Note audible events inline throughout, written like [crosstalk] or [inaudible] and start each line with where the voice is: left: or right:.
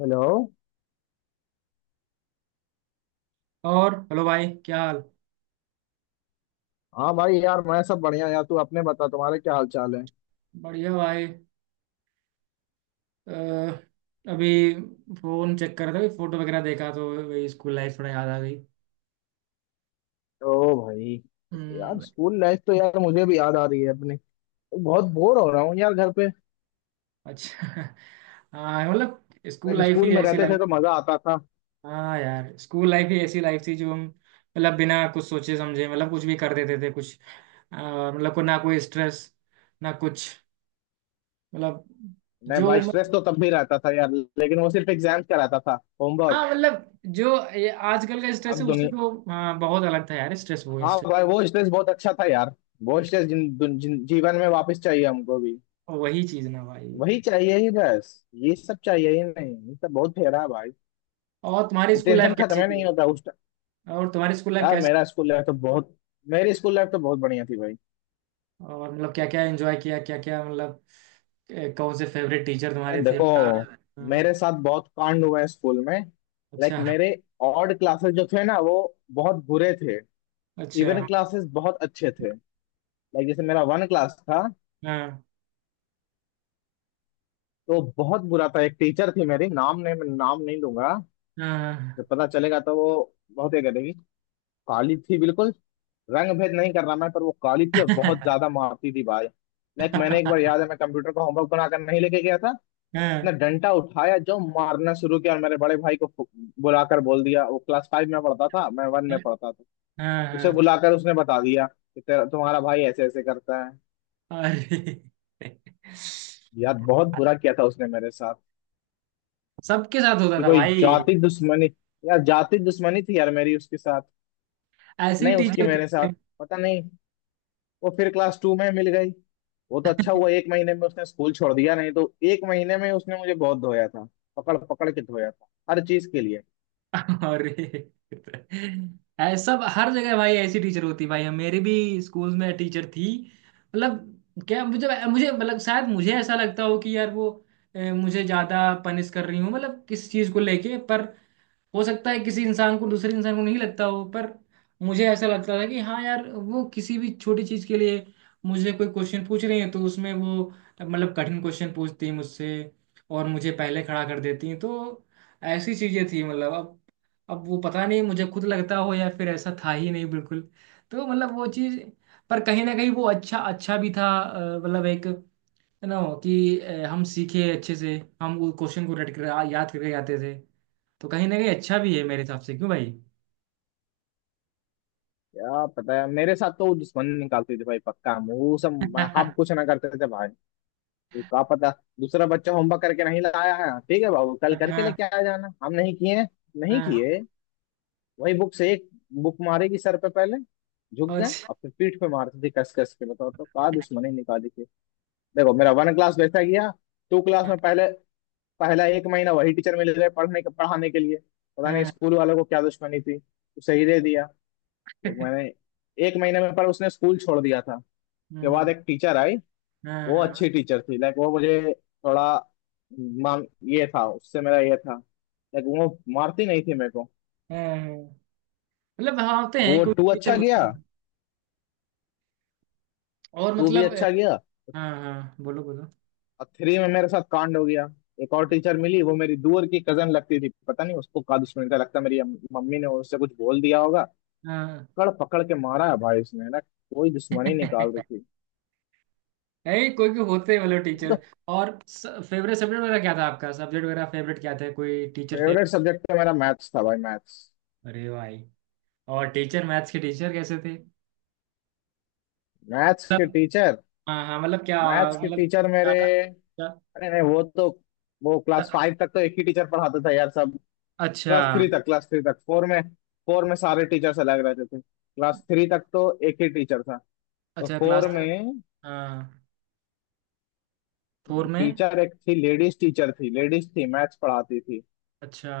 left: Hello.
right: और hello भाई, क्या हाल।
left: हाँ भाई, यार मैं सब बढ़िया यार। तू अपने बता, तुम्हारे क्या हाल चाल है?
right: बढ़िया भाई, अभी फोन चेक कर रहा था, फोटो वगैरह देखा तो वही स्कूल लाइफ थोड़ा याद आ गई।
left: ओ भाई, यार
right: हम्म।
left: स्कूल लाइफ तो यार मुझे भी याद आ रही है अपनी। बहुत बोर हो रहा हूँ यार घर पे।
right: अच्छा। [laughs] हाँ मतलब, स्कूल
left: लाइक
right: लाइफ
left: स्कूल
right: ही
left: में
right: ऐसी
left: रहते थे
right: लाइफ।
left: तो मजा आता था।
right: हाँ यार, स्कूल लाइफ ही ऐसी लाइफ थी जो हम मतलब बिना कुछ सोचे समझे मतलब कुछ भी कर देते थे। कुछ अ, मतलब को ना कोई स्ट्रेस, ना कुछ, मतलब
left: नहीं
right: जो,
left: भाई, स्ट्रेस तो तब भी रहता था यार, लेकिन वो सिर्फ एग्जाम का रहता था, होमवर्क।
right: हाँ मतलब, जो ये आजकल का स्ट्रेस
left: अब
right: है उससे
left: दुनिया।
right: तो हाँ बहुत अलग था यार। स्ट्रेस, वो
left: हाँ
right: स्ट्रेस।
left: भाई, वो स्ट्रेस बहुत अच्छा था यार। वो स्ट्रेस जीवन में वापस चाहिए हमको भी।
right: वही चीज ना भाई।
left: वही चाहिए ही बस। ये सब चाहिए ही नहीं, ये सब बहुत फेरा है भाई।
right: और तुम्हारी
left: ये
right: स्कूल लाइफ
left: टेंशन खत्म
right: कैसी
left: ही
right: थी।
left: नहीं होता उस।
right: और तुम्हारी स्कूल लाइफ
left: यार
right: कैसी।
left: मेरा स्कूल लाइफ तो बहुत मेरी स्कूल लाइफ तो बहुत बढ़िया थी भाई।
right: और मतलब क्या क्या एंजॉय किया, क्या क्या मतलब, कौन से फेवरेट टीचर
left: यार
right: तुम्हारे थे, क्या।
left: देखो, मेरे
right: हाँ।
left: साथ बहुत कांड हुए हैं स्कूल में। लाइक
right: अच्छा।
left: मेरे। ऑड क्लासेस जो थे ना वो बहुत बुरे थे। इवन
right: अच्छा।
left: क्लासेस बहुत अच्छे थे। लाइक जैसे मेरा वन क्लास था
right: हाँ
left: तो बहुत बुरा था, एक टीचर थी मेरी, नाम नहीं मैं नाम नहीं लूंगा।
right: हाँ।
left: जब पता चलेगा तो वो बहुत ये करेगी। काली थी बिल्कुल। रंग भेद नहीं कर रहा मैं, पर वो काली थी और बहुत ज्यादा
right: [laughs]
left: मारती थी भाई। लाइक मैंने एक बार,
right: हाँ
left: याद है, मैं कंप्यूटर का होमवर्क बनाकर नहीं लेके गया था ना,
right: हाँ
left: डंडा उठाया, जो मारना शुरू किया, और मेरे बड़े भाई को बुलाकर बोल दिया। वो क्लास फाइव में पढ़ता था, मैं वन में पढ़ता था।
right: हाँ, हाँ,
left: उसे
right: हाँ,
left: बुलाकर उसने बता दिया कि तेरा तुम्हारा भाई ऐसे ऐसे करता है।
right: अरे।
left: यार बहुत बुरा किया था उसने मेरे साथ।
right: सबके साथ होता
left: कि
right: था
left: कोई
right: भाई,
left: जाति दुश्मनी। यार जाति दुश्मनी थी यार, मेरी उसके साथ
right: ऐसी
left: नहीं, उसकी
right: टीचर
left: मेरे साथ।
right: थी।
left: पता नहीं। वो फिर क्लास टू में मिल गई। वो तो अच्छा हुआ एक महीने में उसने स्कूल छोड़ दिया, नहीं तो एक महीने में उसने मुझे बहुत धोया था। पकड़ पकड़ के धोया था हर चीज के लिए।
right: [laughs] अरे, ऐसा सब हर जगह भाई, ऐसी टीचर होती है भाई। हम, मेरी भी स्कूल में टीचर थी। मतलब क्या, मुझे मुझे मतलब शायद मुझे ऐसा लगता हो कि यार वो, मुझे ज्यादा पनिश कर रही हूँ, मतलब किस चीज को लेके। पर हो सकता है किसी इंसान को दूसरे इंसान को नहीं लगता हो, पर मुझे ऐसा लगता था कि हाँ यार, वो किसी भी छोटी चीज के लिए मुझे कोई क्वेश्चन पूछ रही है तो उसमें वो मतलब कठिन क्वेश्चन पूछती है मुझसे, और मुझे पहले खड़ा कर देती हैं। तो ऐसी चीजें थी। मतलब अब वो पता नहीं मुझे खुद लगता हो या फिर ऐसा था ही नहीं बिल्कुल। तो मतलब वो चीज, पर कहीं ना कहीं वो अच्छा अच्छा भी था। मतलब, एक है ना, कि हम सीखे अच्छे से। हम वो क्वेश्चन को रट कर याद करके आते थे। तो कहीं ना कहीं अच्छा भी है मेरे हिसाब से, क्यों भाई?
left: क्या पता है, मेरे साथ तो वो दुश्मन निकालती थी भाई पक्का। वो सब हम कुछ
right: [laughs]
left: ना करते थे भाई। वो क्या पता। दूसरा बच्चा होमवर्क करके नहीं लाया है, ठीक है बाबू कल
right: हाँ
left: करके
right: हाँ
left: लेके आ जाना, हम नहीं किए, नहीं
right: हाँ।
left: किए, वही बुक से एक बुक मारेगी सर पे। पहले झुक
right: और-
left: गए और फिर पीठ पे मारते थे कस कस के। बताओ तो, क्या दुश्मनी निकाली थी। देखो मेरा वन क्लास वैसा गया। टू क्लास में पहले, पहला एक महीना वही टीचर मिल रहे पढ़ने के पढ़ाने के लिए। पता नहीं
right: हाँ।
left: स्कूल वालों को क्या दुश्मनी थी, उसे ही दे दिया। लेकिन मैंने, एक महीने में पर उसने स्कूल छोड़ दिया था। उसके बाद
right: हम्म।
left: एक टीचर आई।
right: हाँ
left: वो
right: हाँ
left: अच्छी टीचर थी, लाइक वो मुझे थोड़ा मान ये था, उससे मेरा ये था। लाइक वो मारती नहीं थी मेरे को।
right: हाँ, मतलब हाँ, होते हैं
left: वो
right: कोई
left: टू
right: टीचर
left: अच्छा गया,
right: होते हैं। और
left: टू भी
right: मतलब,
left: अच्छा गया।
right: हाँ हाँ बोलो बोलो।
left: और थ्री में मेरे साथ कांड हो गया। एक और टीचर मिली, वो मेरी दूर की कजन लगती थी। पता नहीं उसको का दुश्मनी था, लगता है मेरी मम्मी ने उससे कुछ बोल दिया होगा।
right: हाँ।
left: कड़ पकड़ के मारा है भाई उसने ना, कोई
right: [laughs]
left: दुश्मनी निकाल रही थी
right: नहीं कोई भी होते हैं, मतलब
left: वो
right: टीचर।
left: तो।
right: और फेवरेट सब्जेक्ट वगैरह क्या था आपका, सब्जेक्ट वगैरह फेवरेट क्या था, कोई टीचर फेवरेट।
left: फेवरेट सब्जेक्ट तो मेरा मैथ्स था भाई, मैथ्स।
right: अरे भाई। और टीचर, मैथ्स के टीचर कैसे थे?
left: मैथ्स के टीचर
right: हाँ हाँ मतलब क्या,
left: मैथ्स के
right: मतलब
left: टीचर मेरे,
right: ज्यादा, ज्यादा-
left: अरे नहीं वो तो। वो क्लास फाइव तक तो एक ही टीचर पढ़ाता था यार सब।
right: अच्छा।
left: क्लास थ्री तक, फोर में, फोर में सारे टीचर्स अलग रहते थे। क्लास थ्री तक तो एक ही टीचर था। तो
right: अच्छा क्लास।
left: फोर में
right: हाँ। फोर में।
left: टीचर एक थी, लेडीज टीचर थी, लेडीज थी, मैथ्स पढ़ाती थी।
right: अच्छा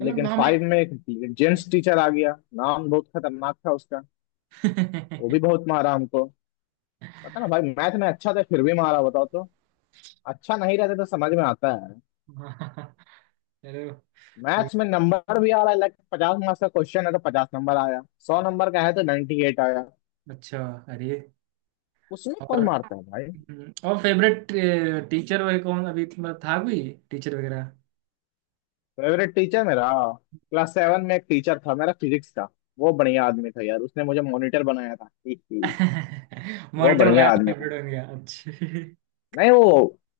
right: मतलब
left: लेकिन
right: हमें।
left: फाइव में एक जेंट्स टीचर आ गया, नाम बहुत खतरनाक था उसका। वो भी
right: [laughs]
left: बहुत मारा हमको। पता ना भाई, मैथ में अच्छा था फिर भी मारा, बताओ तो। अच्छा नहीं रहता तो समझ में आता है।
right: हाँ, चलो कोई
left: मैथ्स में नंबर भी आ रहा है, लाइक 50 मार्क्स का क्वेश्चन है तो 50 नंबर आया। 100 नंबर का है तो 98 आया।
right: अच्छा। अरे,
left: उसमें कौन
right: और
left: मारता है भाई?
right: और फेवरेट टीचर वगैरह कौन अभी तुम्हारा था, कोई टीचर वगैरह।
left: फेवरेट टीचर मेरा, क्लास सेवन में एक टीचर था मेरा, फिजिक्स का। वो बढ़िया आदमी था यार, उसने मुझे मॉनिटर बनाया था [laughs] ही, ही।
right: [laughs]
left: वो
right: मॉनिटर
left: बढ़िया
right: बनाया तो
left: आदमी था।
right: फेवरेट बन गया, अच्छा। [laughs]
left: नहीं वो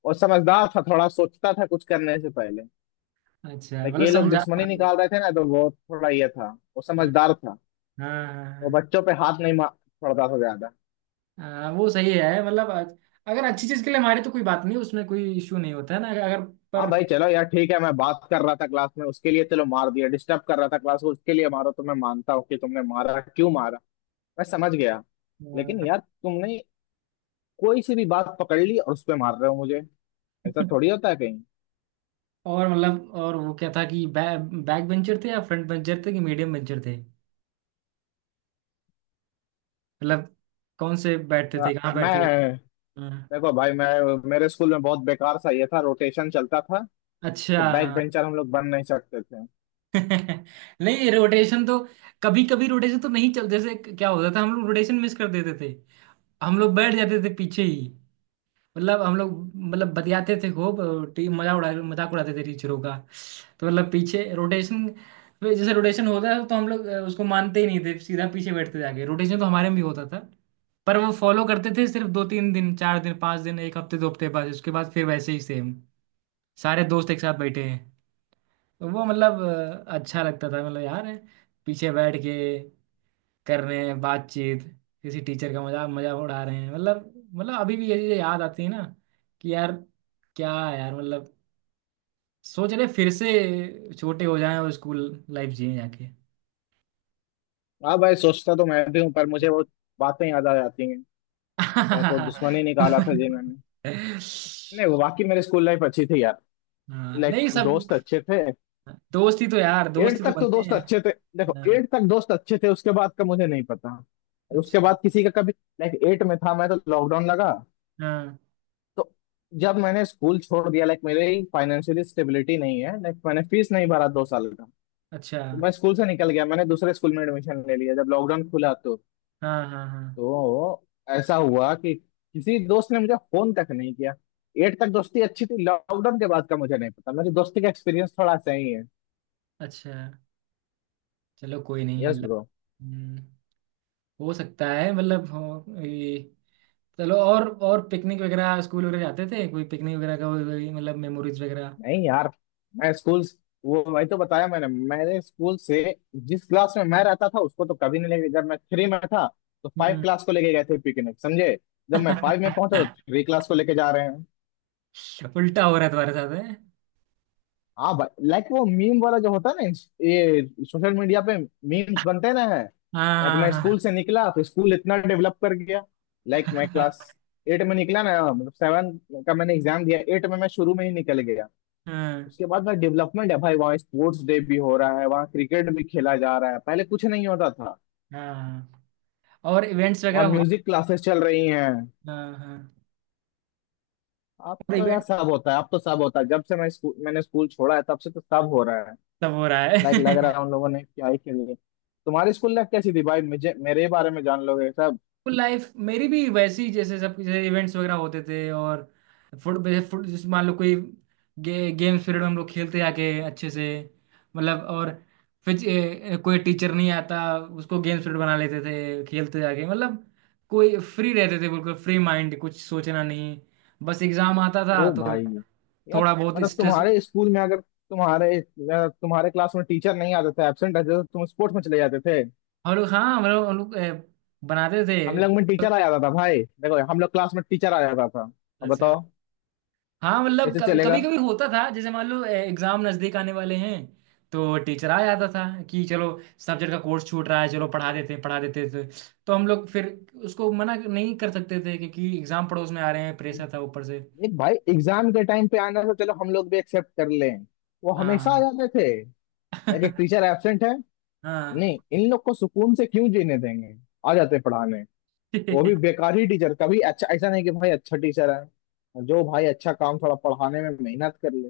left: वो समझदार था, थोड़ा सोचता था कुछ करने से पहले।
right: अच्छा
left: लाइक
right: मतलब
left: ये लोग
right: समझा।
left: दुश्मनी
right: हाँ
left: निकाल रहे थे ना, तो वो थोड़ा ये था। वो
right: हाँ
left: समझदार था।
right: हाँ,
left: वो
right: हाँ।
left: बच्चों पे हाथ नहीं मार पड़ता था ज्यादा।
right: हाँ वो सही है। मतलब अगर अच्छी चीज के लिए मारे तो कोई बात नहीं, उसमें कोई इशू नहीं होता है ना, अगर,
left: हाँ
right: पर
left: भाई चलो यार ठीक है, मैं बात कर रहा था क्लास में, उसके लिए चलो मार दिया, डिस्टर्ब कर रहा था क्लास को, उसके लिए मारो, तो मैं मानता हूँ कि तुमने मारा, क्यों मारा, मैं समझ गया। लेकिन
right: अ,
left: यार तुमने कोई सी भी बात पकड़ ली और उस पे मार रहे हो मुझे। ऐसा थोड़ी
right: [laughs]
left: होता है कहीं।
right: और मतलब, और वो क्या था कि बैक बेंचर थे या फ्रंट बेंचर थे, कि मीडियम बेंचर थे? मतलब कौन से बैठते
left: क्या
right: थे, कहाँ बैठते
left: मैं,
right: थे। हाँ,
left: देखो भाई मैं, मेरे स्कूल में बहुत बेकार सा ये था, रोटेशन चलता था।
right: अच्छा।
left: तो बैक बेंचर हम लोग बन नहीं सकते थे।
right: [laughs] नहीं रोटेशन तो, कभी कभी रोटेशन तो नहीं चल, जैसे क्या होता था, हम लोग रोटेशन मिस कर देते थे। हम लोग बैठ जाते थे पीछे ही। मतलब हम लोग, मतलब बतियाते थे खूब। टीम, मजाक उड़ाते थे टीचरों का। तो मतलब पीछे रोटेशन, जैसे रोटेशन होता है तो हम लोग उसको मानते ही नहीं थे, सीधा पीछे बैठते जाके। रोटेशन तो हमारे में भी होता था, पर वो फॉलो करते थे सिर्फ 2-3 दिन, 4 दिन, 5 दिन, एक हफ्ते, 2 हफ्ते बाद, उसके बाद फिर वैसे ही सेम, सारे दोस्त एक साथ बैठे हैं। तो वो मतलब, अच्छा लगता था। मतलब यार, पीछे बैठ के कर रहे हैं बातचीत, किसी टीचर का मजाक मजाक उड़ा रहे हैं। मतलब अभी भी ये चीजें याद आती है ना, कि यार, क्या है यार, मतलब सोच रहे फिर से छोटे हो जाएं और स्कूल लाइफ जिए जाके।
left: हाँ भाई, सोचता तो मैं भी हूँ, पर मुझे वो बातें याद आ जाती हैं। लाइक वो दुश्मनी निकाला था
right: [laughs]
left: जिन्होंने। नहीं, वो बाकी मेरे स्कूल लाइफ अच्छी थी यार।
right: हाँ
left: लाइक
right: नहीं, सब
left: दोस्त अच्छे थे।
right: दोस्ती तो यार,
left: एट
right: दोस्ती तो
left: तक तो
right: बनते
left: दोस्त
right: हैं।
left: अच्छे थे। देखो
right: हाँ,
left: एट तक दोस्त अच्छे थे, उसके बाद का मुझे नहीं पता।
right: अच्छा।
left: उसके बाद किसी का कभी। लाइक एट में था मैं तो लॉकडाउन लगा।
right: हाँ,
left: तो जब मैंने स्कूल छोड़ दिया, लाइक मेरी फाइनेंशियली स्टेबिलिटी नहीं है, लाइक मैंने फीस नहीं भरा 2 साल का।
right: अच्छा।
left: तो मैं स्कूल से निकल गया, मैंने दूसरे स्कूल में एडमिशन ले लिया जब लॉकडाउन खुला तो।
right: हाँ हाँ हाँ,
left: तो ऐसा हुआ कि किसी दोस्त ने मुझे फोन तक नहीं किया। एट तक दोस्ती अच्छी थी, लॉकडाउन के बाद का मुझे नहीं पता, मेरी दोस्ती का एक्सपीरियंस थोड़ा सही है।
right: अच्छा। चलो कोई नहीं
left: यस
right: मतलब।
left: ब्रो।
right: हम्म। हो सकता है, मतलब हो, ये। चलो, और पिकनिक वगैरह स्कूल वगैरह जाते थे कोई पिकनिक वगैरह का कोई, मतलब मेमोरीज वगैरह।
left: नहीं यार, मैं स्कूल वो वही तो बताया मैंने, मेरे स्कूल से जिस क्लास में मैं रहता था उसको तो कभी नहीं लेके। जब मैं थ्री में था तो फाइव
right: हम्म।
left: क्लास को लेके गए थे पिकनिक, समझे? जब मैं फाइव में पहुंचा तो
right: [laughs]
left: थ्री क्लास को लेके जा रहे हैं।
right: उल्टा हो रहा है तुम्हारे साथ है।
left: हाँ भाई, लाइक वो मीम वाला जो होता है ना ये सोशल मीडिया पे मीम्स बनते ना है। लाइक
right: हाँ
left: मैं
right: हाँ
left: स्कूल से निकला तो स्कूल इतना डेवलप कर गया। लाइक मैं क्लास एट में निकला ना, मतलब सेवन का मैंने एग्जाम दिया, एट में मैं शुरू में ही निकल गया।
right: हाँ। [laughs]
left: उसके बाद में डेवलपमेंट है भाई, वहाँ स्पोर्ट्स डे भी हो रहा है, वहाँ क्रिकेट भी खेला जा रहा है, पहले कुछ नहीं होता था।
right: हाँ हाँ, और इवेंट्स वगैरह
left: वहाँ
right: होते।
left: म्यूजिक क्लासेस चल रही हैं।
right: हाँ हाँ।
left: अब
right: और
left: तो यार
right: इवेंट,
left: सब होता है, अब तो सब होता है, जब से मैंने स्कूल छोड़ा है तब से तो सब हो रहा है।
right: सब हो रहा
left: लाइक लग रहा
right: है।
left: है
right: [laughs]
left: उन लोगों ने क्या ही खेल लिया। तुम्हारी स्कूल लाइफ कैसी थी भाई? मुझे मेरे बारे में जान लोगे सब।
right: लाइफ मेरी भी वैसी ही, जैसे सब, जैसे इवेंट्स वगैरह होते थे, और फुट फुट जैसे मान लो, कोई गेम्स पीरियड में हम लोग खेलते आके अच्छे से। मतलब और फिर ए, ए, कोई टीचर नहीं आता उसको गेम्स पीरियड बना लेते थे, खेलते जाके, मतलब कोई फ्री रहते थे, बिल्कुल फ्री माइंड, कुछ सोचना नहीं। बस एग्जाम आता था
left: ओ
right: तो
left: भाई यार
right: थोड़ा बहुत
left: मतलब,
right: स्ट्रेस।
left: तुम्हारे स्कूल में अगर तुम्हारे अगर तुम्हारे क्लास में टीचर नहीं आते थे, एब्सेंट रहते थे, तो तुम स्पोर्ट्स में चले जाते थे।
right: हम लोग, हाँ हम लोग, बनाते थे।
left: हम लोग में टीचर आ जाता था भाई, देखो हम लोग क्लास में टीचर आ जाता था। अब
right: अच्छा।
left: बताओ
right: हाँ मतलब,
left: कैसे चलेगा।
right: कभी कभी होता था, जैसे मान लो एग्जाम नजदीक आने वाले हैं, तो टीचर आ जाता था कि चलो, सब्जेक्ट का कोर्स छूट रहा है, चलो पढ़ा देते हैं, पढ़ा देते थे। तो हम लोग फिर उसको मना नहीं कर सकते थे, क्योंकि एग्जाम पड़ोस में आ रहे हैं, प्रेशर था ऊपर से।
left: एक भाई एग्जाम के टाइम पे आना तो चलो हम लोग भी एक्सेप्ट कर लें, वो हमेशा आ
right: हाँ।
left: जाते थे। लाइक एक टीचर
right: [laughs]
left: एब्सेंट है,
right: हाँ।
left: नहीं इन लोग को सुकून से क्यों जीने देंगे, आ जाते पढ़ाने। वो भी
right: [laughs]
left: बेकार ही टीचर, कभी अच्छा ऐसा नहीं कि भाई अच्छा टीचर है जो भाई अच्छा काम थोड़ा पढ़ाने में मेहनत कर ले,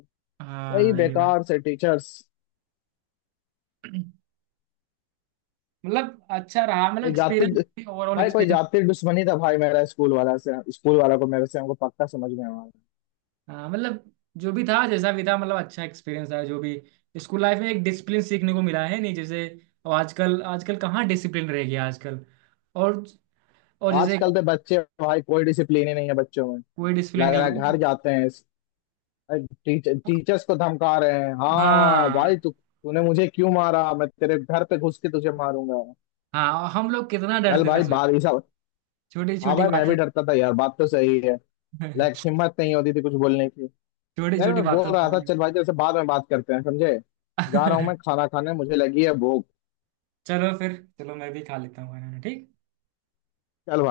left: वही
right: हाँ ये बात।
left: बेकार से टीचर्स।
right: मतलब अच्छा रहा, मतलब
left: कोई जाति,
right: एक्सपीरियंस, ओवरऑल
left: भाई कोई
right: एक्सपीरियंस।
left: जाति दुश्मनी था भाई, मेरा स्कूल वाला से, स्कूल वाला को मेरे से, हमको पक्का समझ में आ रहा है।
right: हाँ मतलब, जो भी था, जैसा भी था, मतलब अच्छा एक्सपीरियंस था। जो भी स्कूल लाइफ में एक डिसिप्लिन सीखने को मिला है, नहीं जैसे अब आजकल, आजकल कहाँ डिसिप्लिन रह गया आजकल। और, जैसे
left: आजकल तो बच्चे भाई, कोई डिसिप्लिन ही नहीं है बच्चों में।
right: कोई डिसिप्लिन
left: लग
right: नहीं
left: रहा है
right: भाई।
left: घर जाते हैं, टीचर्स को धमका रहे हैं, हाँ
right: हाँ
left: भाई, तू तूने मुझे क्यों मारा, मैं तेरे घर पे घुस के तुझे मारूंगा।
right: हाँ, और हम लोग कितना
left: चल
right: डरते थे
left: भाई बात ऐसा।
right: छोटी
left: हाँ
right: छोटी
left: भाई, मैं
right: बातों।
left: भी डरता था यार, बात तो सही है। लाइक
right: [laughs]
left: हिम्मत नहीं होती थी कुछ बोलने की।
right: छोटी
left: यार
right: छोटी
left: मैं बोल
right: बातों के
left: रहा था,
right: लिए।
left: चल भाई तेरे से बाद में बात करते हैं समझे, जा रहा हूँ मैं खाना खाने, मुझे लगी है भूख।
right: [laughs] चलो फिर, चलो मैं भी खा लेता हूँ खाना, ठीक।
left: चल भाई।